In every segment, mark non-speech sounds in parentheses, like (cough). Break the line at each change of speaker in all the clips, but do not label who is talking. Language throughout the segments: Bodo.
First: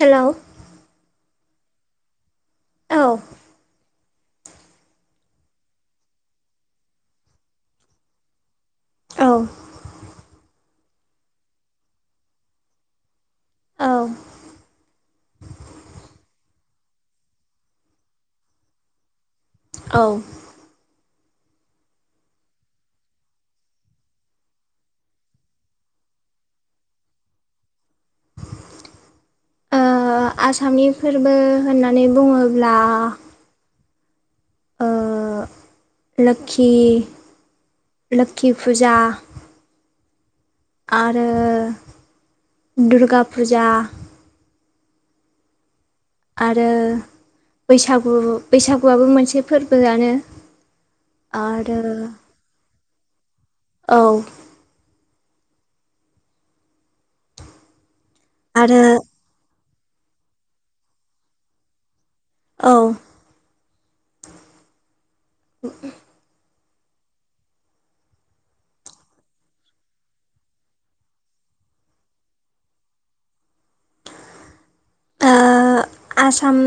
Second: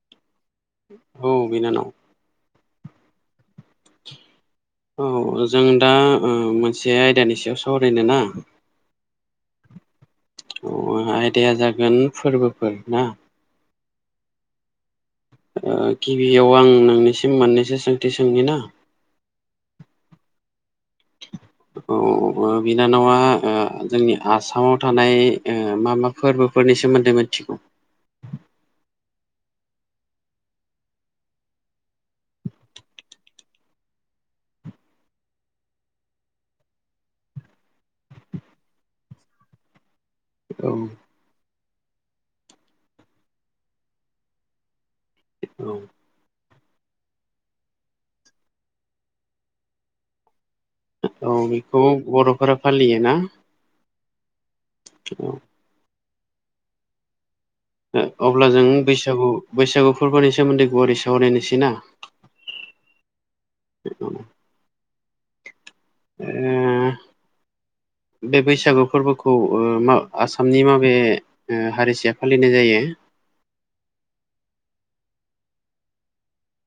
हेलौ
औ बिनानाव
औ
औ जों दा मोनसे आयदानि सायाव सावरायनो ना
औ।
अ आयदाया जागोन फोरबोफोर ना
औ।
ओ गिबियाव आं नोंनिसिम मोननैसो सोंथि सोंनि ना।
औ
औ बिनानावा ओ जोंनि आसामाव थानाय ओ मा मा फोरबो फोरनि सोमोन्दै मिथिगौ?
ओ आसामनि फोरबो होननानै बुङोब्ला ओह लोखि लोखि फुजा
औ
आरो दुरगा फुजा
(unintelligible)
आरो बैसागु बैसागुआबो मोनसे फोरबोआनो।
औ
आरो
बेखौ बर'फोरा फालियोना
औ
औ। ओ अब्ला जों
आरो
बैसागु बैसागु फोरबोनि सोमोन्दै गुवारै सावरायनोसै ना।
औ।
(unintelligible)
(inaudible)
उम।
(inaudible)
बे बैसागु फोरबोखौ आसामनि माबे ओ हारिसाया फालिनाय जायो?
ओ आसाम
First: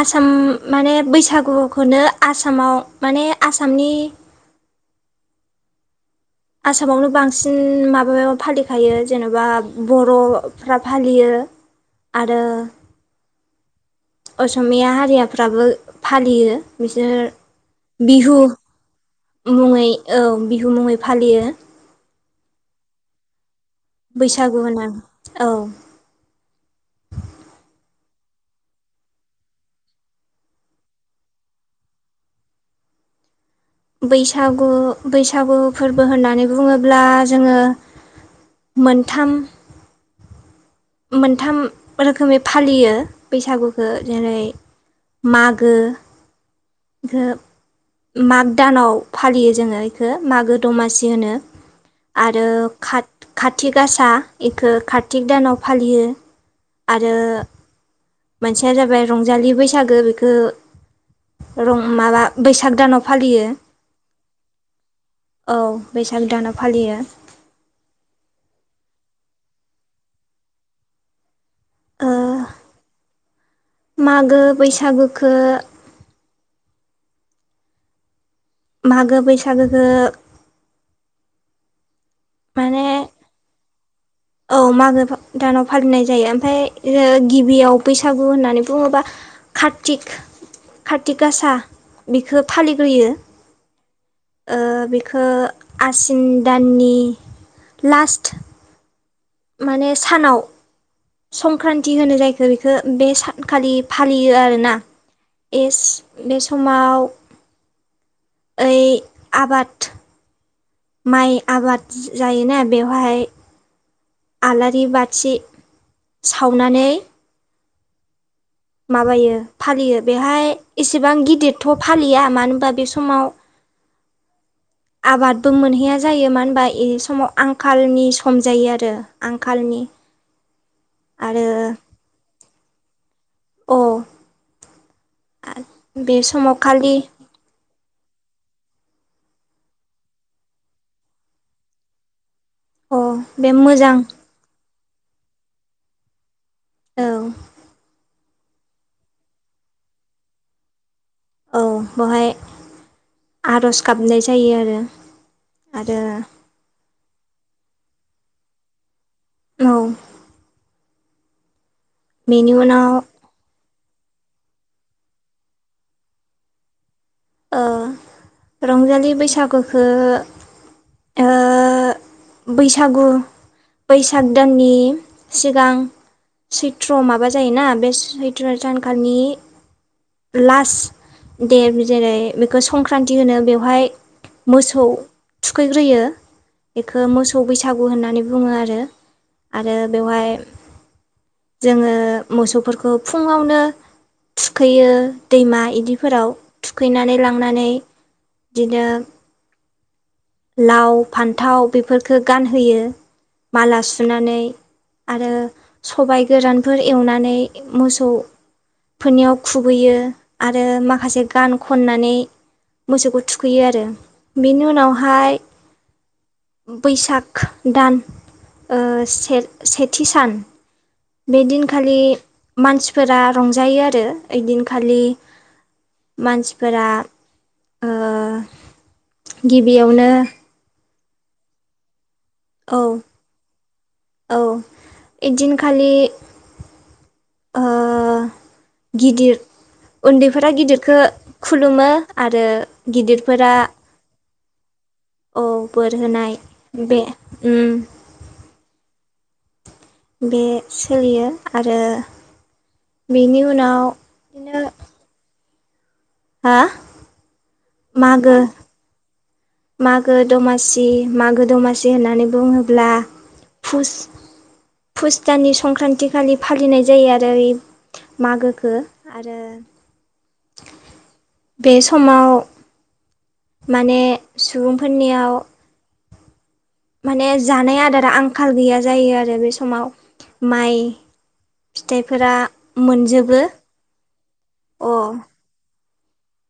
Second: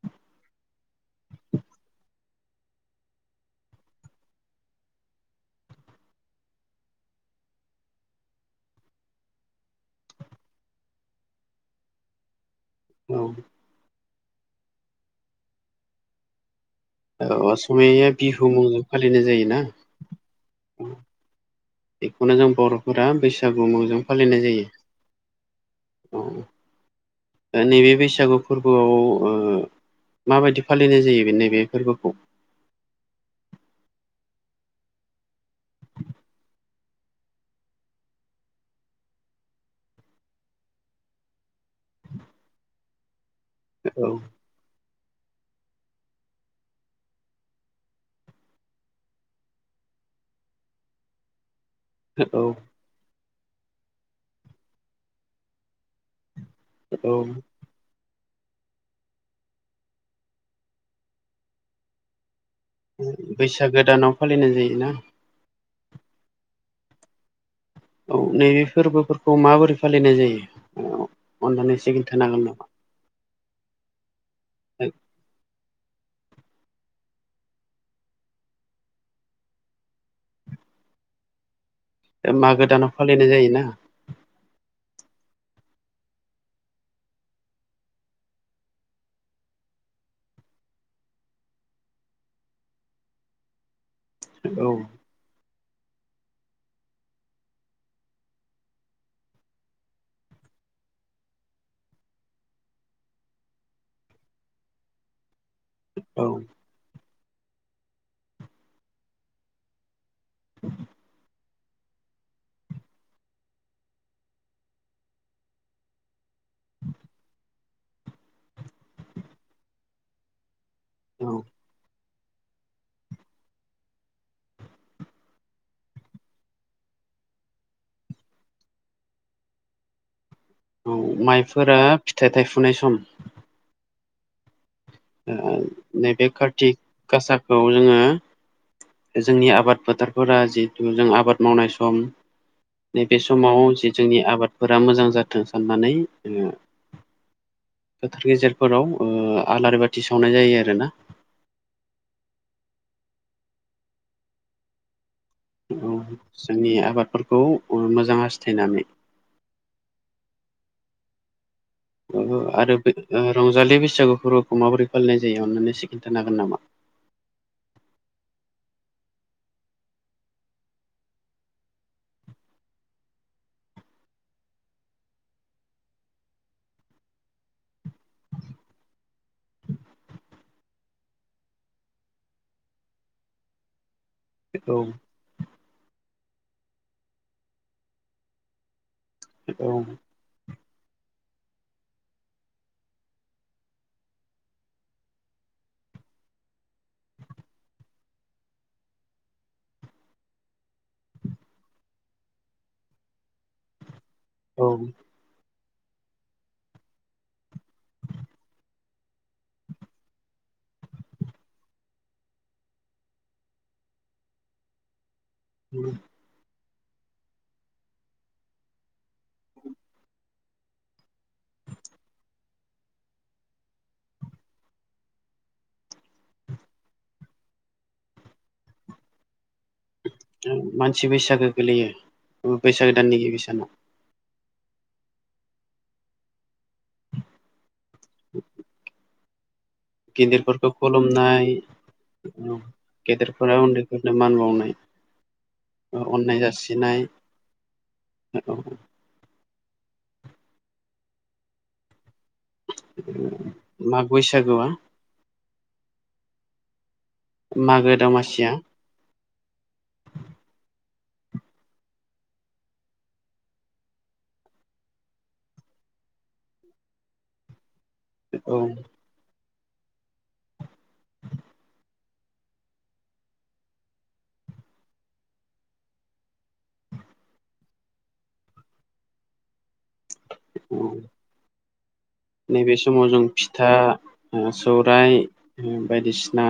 आसाम माने बैसागुखौनो आसामाव माने आसामनि (inaudible) आसामावनो बांसिन माबायाव फालिखायो जेनेबा बर'फ्रा फालियो। आरो
औ।
असमीया हारियाफ्राबो फालियो। बिसोरो
औ असमिया
बिहु
मुंजों फालिनाय जायोना
मुङै ओं बिहु मुङै फालियो।
बेखौनो जों बर'फोरा बैसाग (unintelligible) फालिनाय
बैसागु
जायो
होनो औ
औ दा नैबे बैसाग सागु फोरबोआव ओ माबायदि फालिनाय जायो बे नैबे फोरबोखौ?
(inaudible) बैसागु बैसागु फोरबो होननानै बुङोब्ला जोङो मोनथाम मोनथाम रोखोमै फालियो बैसागुखौ
औ
जेरै मागो खोब माग दानाव फालियो जोङो इखो मागो दमासि होनो।
औ
आरो खाथ खाथि गासा बेखौ कारतिक दानाव फालियो। आरो मोनसेया जाबाय रंजालि बैसागो बेखो रं माबा बैसाग दानाव फालियो
बैसागो दानाव फालिनाय जायोना
औ। बैसाग दानाव फालियो।
औ नैबे फोरबोफोरखौ माबोरै फालिनाय जायो? अननानै एसे
ओ
खोनथानो हागोन नामा?
मागो बैसागोखौ मागो बैसागोखो
मागो दानाव फालिनाय जायोना।
औ मागो दानाव फालिनाय जायो ओमफ्राय गिबियाव बैसागु होननानै बुङोबा कार्तिक कार्ति गासा बेखौ फालिग्रोयो। ओ
औ
बेखो आसिन दाननि लास्ट माने सानाव संक्रान्ति होनो जायखौ बेखो बे सानखालि फालियो आरोना। एस
औ
बे समाव ओइ आबाद माइ आबाद जायोना बेवहाय आलारि बाथि सावनानै माबायो फालियो बेहाय एसेबां
औ
गिदिरथ' फालिया मानो होनबा बे समाव (inaudible) आबादबो मोनहैया जायो मानो होनबा बे समाव आंखालनि सम जायो आरो आंखालनि। (inaudible)
औ माइफोरा फिथाइ थायफुनाय सम।
औ
नैबे कार्ति
खालि
गासाखौ जोङो जोंनि आबाद फोथारफोरा जिहेथु जों आबाद मावनाय सम
अ
नैबे
बे
समाव जि
मोजां
जोंनि आबादफोरा मोजां जाथों साननानै
औ।
फोथार गेजेरफोराव ओ आलारि बाथि सावनाय जायो आरो ना।
औ बेहाय आर'ज गाबनाय जायो आरो।
औ
आरो
जोंनि आबादफोरखौ मोजां हासथायनानै
औ बेनि
आरो
उनाव
रंजालि बेसे (unintelligible) माबोरै फालिनाय जायो अन्नानै एसे खोन्थानो हागोन नामा?
ओ रंजालि बैसागुखौ ओ बैसागु बैसाग दाननि सिगां सैत्र माबा जायोना बे सैत्र सान लास दे बि जेरै बेखौ संक्रान्ति होनो बेवहाय
औ
मोसौ थुखैग्रोयो। बेखौ मोसौ बैसागु होननानै बुङो आरो।
औ
आरो बेवहाय जोङो मोसौफोरखौ फुङावनो थुखैयो दैमा इदिफोराव थुखैनानै लांनानै बिदिनो लाव फान्थाव बेफोरफोरखौ गानहोयो माला सुनानै
औ
आरो सबाइ गोरानफोर एवनानै मोसौ फोरनियाव खुबैयो आरो माखासे गान खननानै मोसौखौ थुखैयो आरो बेनि उनावहाय
(inaudible)
बैसाग दान ओ से सेथि सान बेदिनखालि मानसिफोरा रंजायो आरो ओइदिनखालि (inaudible) मानसिफोरा ओ गिबियावनो
मोनसे बैसागो गोलैयो
औ
बैसागो दाननि गिबि सानाव
औ एकदिनखालि उम गिदिर उन्दैफोरा
गिदिरफोरखौ
गिदिरखो
खुलुमनाय
खुलुमो आरो गिदिरफोरा
गेदेरफोरा उन्दैफोरनो मान उम
औ बोर होनाय
अननाय
बे
जासिनाय
उम
औ
बे सोलियो आरो बेनि उनाव
माग
बिदिनो
बैसागुआ
हा
मागो दमासिया
मागो दमासि मागो दमासि होननानै बुङोब्ला फुस फुस दाननि संक्रान्ति खालि फालिनाय जायो आरो
औ
मागोखौ आरो बे समाव माने सुबुंफोरनियाव माने जानाय आदारा आंखाल गैया जायो आरो बे समाव माइ फिथाइफोरा
नैबे समाव जों
मोनजोबो अ
फिथा सौराय बायदिसिना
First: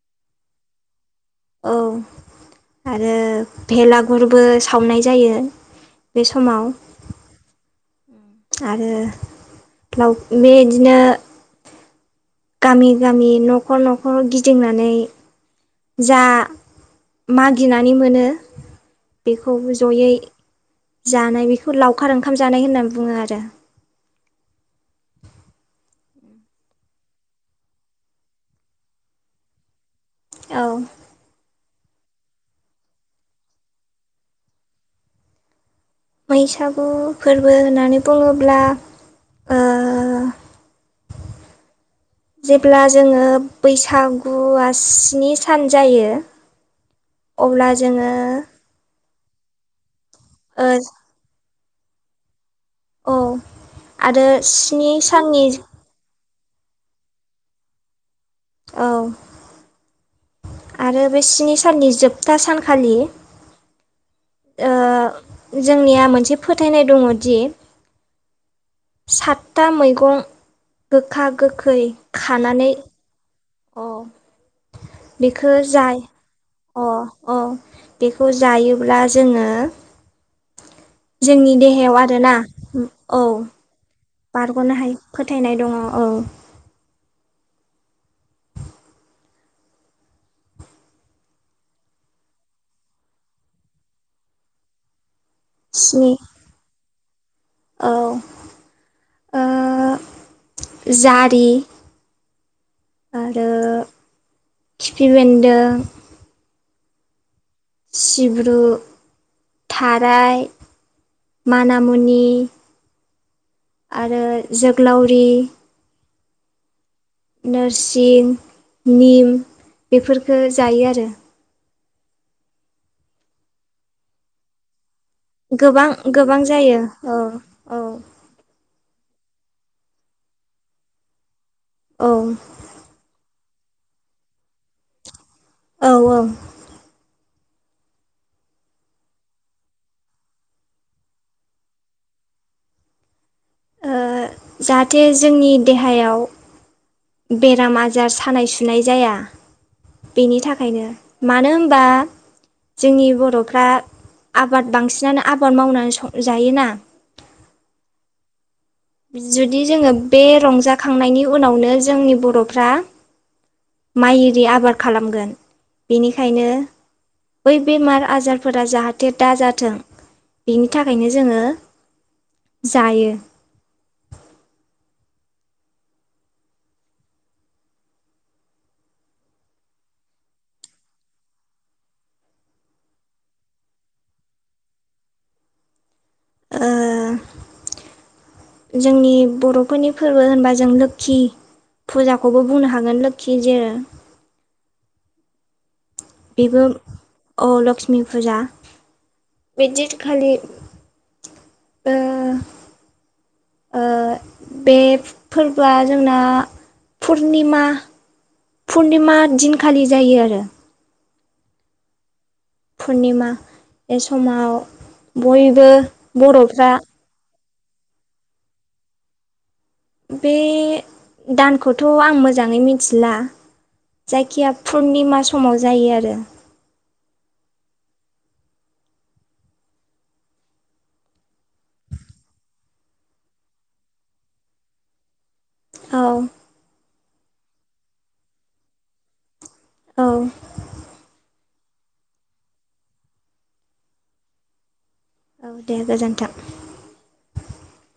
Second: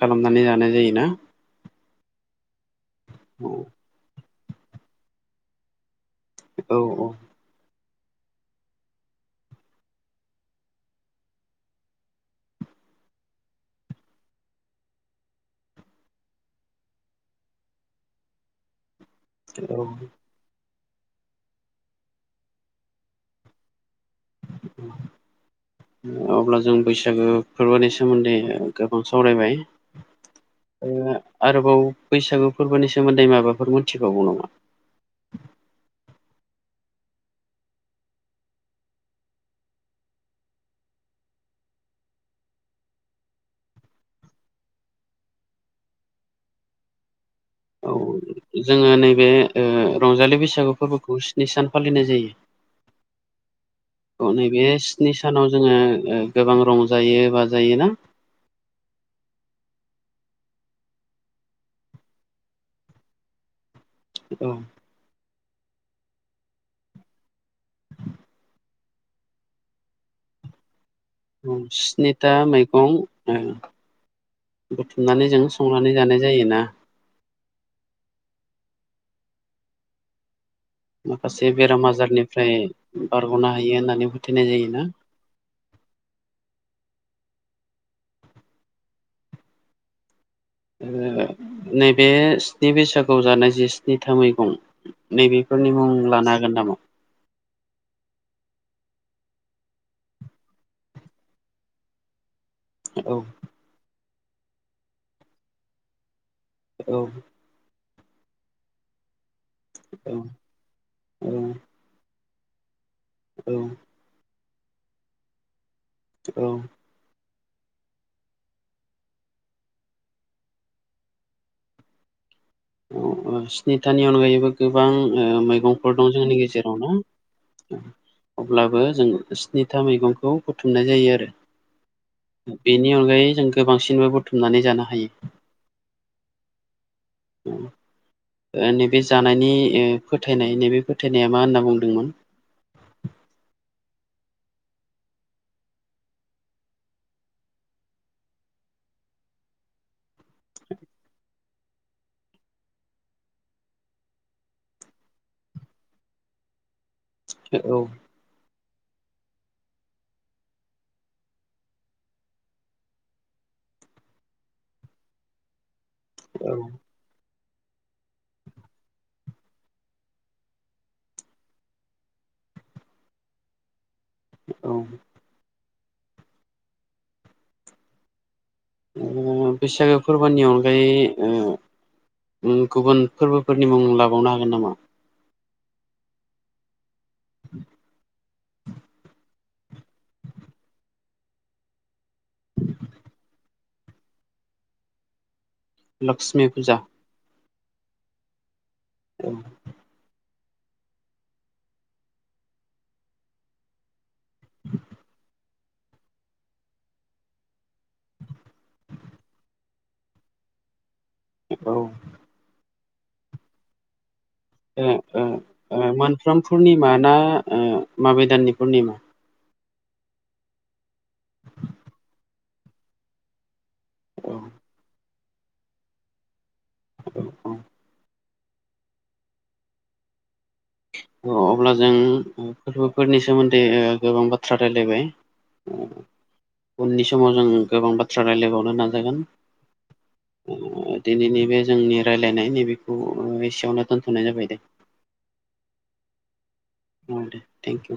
खालामनानै जानाय जायोना?
औ आरो
औ
भेलागुरबो सावनाय जायो। बे समाव
औ
आरो लाव बे बिदिनो गामि गामि न'खर न'खर गिदिंनानै जा मागिनानै मोनो बेखौ
औ
जयै जानाय बेखौ लावखार ओंखाम जानाय होननानै बुङो आरो (inaudible)
अब्ला जों बैसागो फोरबोनि सोमोन्दै गोबां सावरायबाय।
औ
आरोबाव बैसागु फोरबोनि सोमोन्दै माबाफोर मोनथिबावगौ नामा?
बैसागु फोरबो होननानै बुङोब्ला ओ जेब्ला जोङो बैसागुआ स्नि सान जायो अब्ला
औ
जोङो
जोङो नैबे ओ रंजालि
ओ
बैसागु फोरबोखौ स्नि सान फालिनाय जायो
औ आरो
नैबे स्नि
साननि
सानाव जोङो गोबां रंजायो बाजायो ना
औ आरो बे स्नि साननि जोबथा सानखालि
औ
ओ जोंनिया मोनसे फोथायनाय दङदि सातथा मैगं गोखा
औ
गोखै
स्निथा
खानानै
मैगं ओ
औ
बुथुमनानै जों
बेखो
संनानै
जाय
जानाय जायोना
अ अ बेखौ जायोब्ला जोङो
माखासे
जोंनि
बेराम
देहायाव आरोना
आजारनिफ्राय
औ
बारग'नो हायो होननानै फोथायनाय
बारग'नो
जायोना
हाय फोथायनाय दङ औ
नैबे स्नि बैसागुआव जानाय जि स्नि था मैगं नैबेफोरनि मुं
स्नि
लानो हागोन नामा
औ जारि
औ
आरो खिफि बेन्दों
औ
सिब्रु थाराय
औ
मानामुनि आरो जोगलावरि
औ
नोरसिं निम बेफोरफोरखो जायो आरो
स्निथानि अनगायैबो गोबां
गोबां
मैगंफोर दं जोंनि
गोबां
गेजेराव
जायो औ
न
औ
अब्लाबो जों स्निथा मैगंखौ बुथुमनाय जायो आरो
औ
बेनि अनगायै जों गोबांसिनबो बुथुमनानै जानो हायो
औ औ
नैबे जानायनि फोथायनाय नैबे फोथायनाया मा होनना बुंदोंमोन
ओ जाहाथे जोंनि देहायाव बेराम आजार सानाय सुनाय जाया। बेनि थाखायनो मानो होनबा जोंनि बर'फ्रा आबाद बांसिनानो आबाद मावनानै सं जायोना।
औ
जुदि जोङो बे रंजाखांनायनि उनावनो जोंनि बर'फ्रा माइ आरि आबाद खालामगोन बेनिखायनो
औ
बै बेमार आजारफोरा जाहाथे दा जाथों बेनि थाखायनो जोङो जायो
औ बैसागो फोरबोनि अनगायै ओ उम गुबुन फोरबोफोरनि मुं लाबावनो हागोन नामा
ओ
(inaudible)
जोंनि बर'फोरनि फोरबो होनबा जों लोखि फुजाखौबो बुंनो हागोन लोखि जेरो
लक्ष्मि फुजा
औ लक्ष्मि फुजा बे दिन खालि ओ ओ बे फोरबोआ जोंना पुर्निमा पुर्निमा दिनखालि जायो आरो
औ
पुर्निमा एस
ओ ओ मोनफ्रोम
बर'फ्रा
पुर्निमा ना ओ माबे दाननि पुर्निमा?
बे दानखौथ' आं मोजाङै मिथिला
औ
जायखिया पुर्निमा समाव जायो आरो
औ औ अब्ला जों फोरबोफोरनि सोमोन्दै गोबां बाथ्रा रायलायबाय
औ
उननि समाव जों गोबां बाथ्रा रायलायबावनो नाजागोन।
औ
ओ दिनैनि बे जोंनि रायज्लायनाय नैबेखौ एसेयावनो दोनथ'नाय जाबाय दे।
औ दे गोजोन्थों
औ दे थेंक इउ।